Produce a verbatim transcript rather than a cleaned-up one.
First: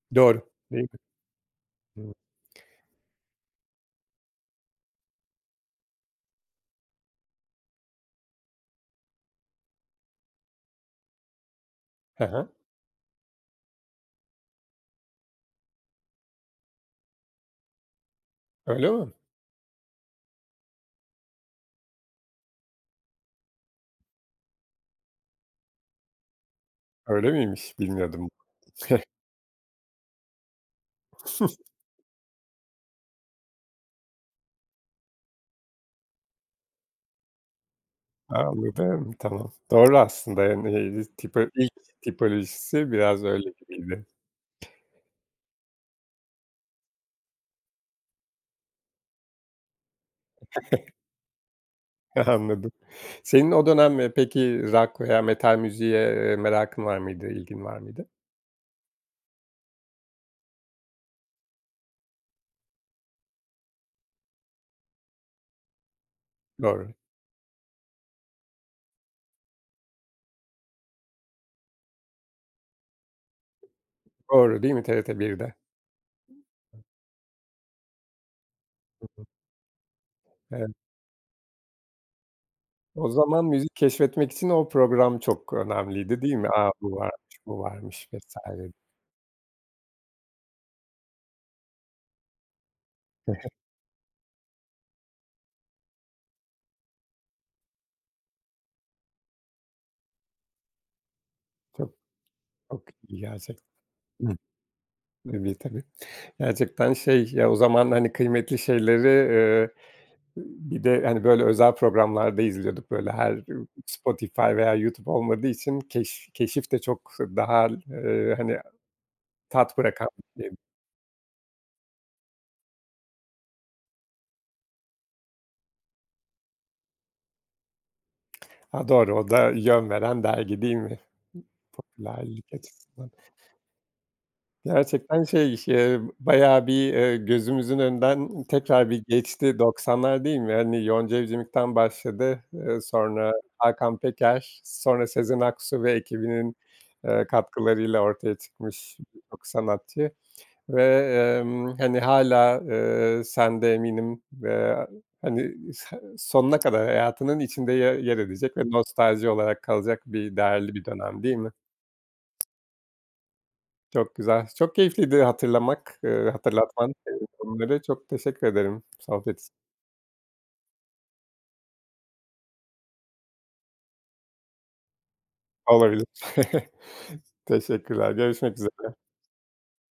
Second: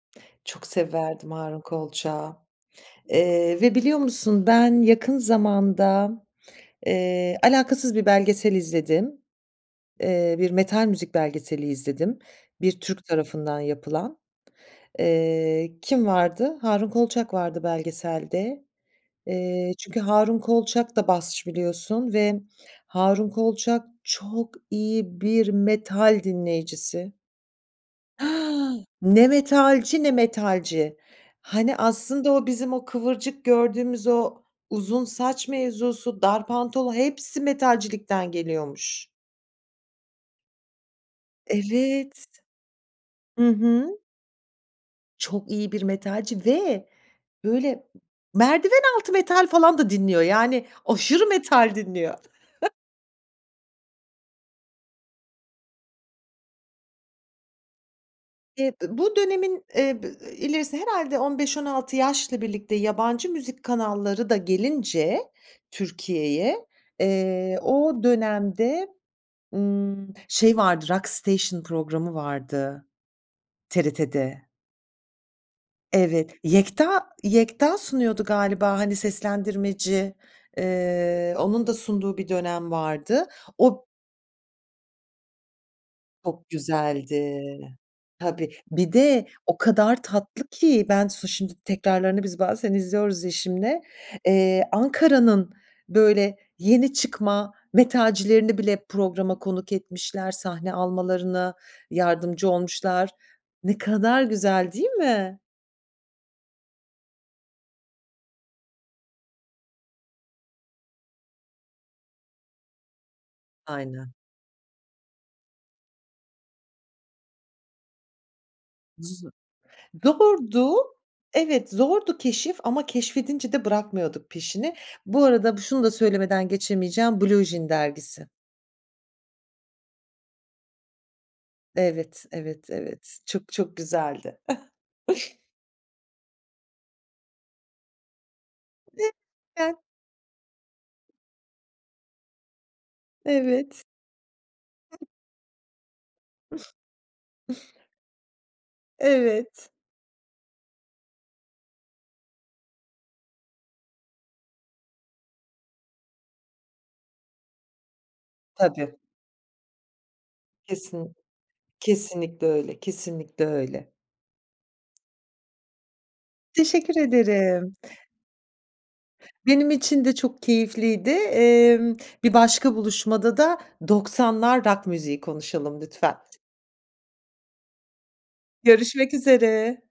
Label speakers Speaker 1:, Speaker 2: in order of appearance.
Speaker 1: Doğru,
Speaker 2: Çok
Speaker 1: değil
Speaker 2: severdim Harun
Speaker 1: mi?
Speaker 2: Kolçak'ı. Eee, ve biliyor musun, ben yakın zamanda, eee, alakasız bir belgesel izledim. Eee, bir metal müzik belgeseli izledim,
Speaker 1: Hı hı.
Speaker 2: bir Türk tarafından yapılan. Iıı, kim vardı? Harun Kolçak vardı belgeselde.
Speaker 1: Öyle mi?
Speaker 2: Eee, çünkü Harun Kolçak da basçı biliyorsun ve Harun Kolçak çok iyi bir metal dinleyicisi.
Speaker 1: Öyle miymiş? Bilmiyordum. [unintelligible]
Speaker 2: Ne metalci ne metalci. Hani aslında o bizim, o kıvırcık gördüğümüz o uzun saç mevzusu, dar pantolon hepsi metalcilikten
Speaker 1: A
Speaker 2: geliyormuş.
Speaker 1: anladım. Tamam. Doğru, aslında yani, eee, tipo ilk
Speaker 2: Evet.
Speaker 1: tipolojisi biraz
Speaker 2: Hı
Speaker 1: öyle
Speaker 2: hı.
Speaker 1: gibiydi.
Speaker 2: Çok iyi bir metalci. Ve böyle merdiven altı metal falan da dinliyor, yani aşırı metal dinliyor.
Speaker 1: Anladım. Senin o dönem, eee, peki rock veya metal müziğe, eee, merakın var mıydı? İlgin var mıydı?
Speaker 2: E ı bu dönemin e b eee, ilerisi herhâlde on beş on altı yaşla birlikte yabancı müzik kanalları da gelince Türkiye'ye,
Speaker 1: Doğru.
Speaker 2: eee, o dönemde, ımm, şey vardı, Rockstation programı vardı TRT'de.
Speaker 1: Doğru değil mi TRT 1'de?
Speaker 2: Evet, Yekta Yekta sunuyordu galiba hani seslendirmeci.
Speaker 1: Evet.
Speaker 2: Eee, onun da sunduğu bir dönem
Speaker 1: O
Speaker 2: vardı.
Speaker 1: zaman müzik
Speaker 2: O
Speaker 1: keşfetmek için o program çok önemliydi değil mi?
Speaker 2: Çok
Speaker 1: A! Bu varmış,
Speaker 2: güzeldi.
Speaker 1: bu varmış vs.
Speaker 2: Tabii. Bir de o kadar tatlı ki ben su şimdi tekrarlarını biz bazen izliyoruz
Speaker 1: Hı hı.
Speaker 2: eşimle. Eee, Ankara'nın böyle yeni çıkma metalcilerini bile programa konuk etmişler, sahne almalarına
Speaker 1: Çok,
Speaker 2: yardımcı
Speaker 1: çok
Speaker 2: olmuşlar.
Speaker 1: iyi gerçekten.
Speaker 2: Ne kadar güzel değil
Speaker 1: Ih.
Speaker 2: mi?
Speaker 1: [unintelligible] tabii. Gerçekten, şey, ya, o zaman, hani, kıymetli şeyleri, eee, ııı, bir de hani, böyle özel programlarda izliyorduk. Böyle her
Speaker 2: Aynen.
Speaker 1: Spotify veya YouTube olmadığı için keş keşif de çok daha, ııı, hani,
Speaker 2: Z
Speaker 1: tat bırakan diyeyim.
Speaker 2: zordu. Evet, zordu keşif ama keşfedince de bırakmıyorduk peşini. Bu arada b şunu da söylemeden geçemeyeceğim, Blue Jean Dergisi.
Speaker 1: Ha, doğru o da yön veren dergi değil mi? I
Speaker 2: Evet.
Speaker 1: popülerlik
Speaker 2: Evet,
Speaker 1: açısından.
Speaker 2: evet, çok, çok güzeldi.
Speaker 1: Gerçekten, şey, ş ııı, bayağı bir, ııı, gözümüzün önünden tekrar bir geçti
Speaker 2: [unintelligible]
Speaker 1: doksanlar değil mi? Hani, Yonca Evcimik'ten başladı. Iıı, sonra
Speaker 2: Evet.
Speaker 1: Hakan Peker, sonra Sezen Aksu ve ekibinin eee, katkılarıyla ortaya çıkmış birçok
Speaker 2: Evet.
Speaker 1: sanatçı. Ve, emm, hani, hâlâ, eee, sen de eminim, eee, hani, s sonuna kadar hayatının içinde ye yer edecek ve
Speaker 2: Tabii.
Speaker 1: nostalji olarak kalacak bir, değerli bir
Speaker 2: Kesin
Speaker 1: dönem değil mi?
Speaker 2: kesinlikle öyle, kesinlikle öyle.
Speaker 1: Çok güzel. Çok keyifliydi hatırlamak, ııı, hatırlatman,
Speaker 2: Teşekkür
Speaker 1: ııı,
Speaker 2: ederim.
Speaker 1: konuları çok teşekkür ederim, sohbet için.
Speaker 2: Benim için de çok keyifliydi. Emm, bir başka buluşmada da doksanlar rock müziği konuşalım
Speaker 1: Olabilir.
Speaker 2: lütfen.
Speaker 1: Teşekkürler, görüşmek üzere.
Speaker 2: Görüşmek üzere.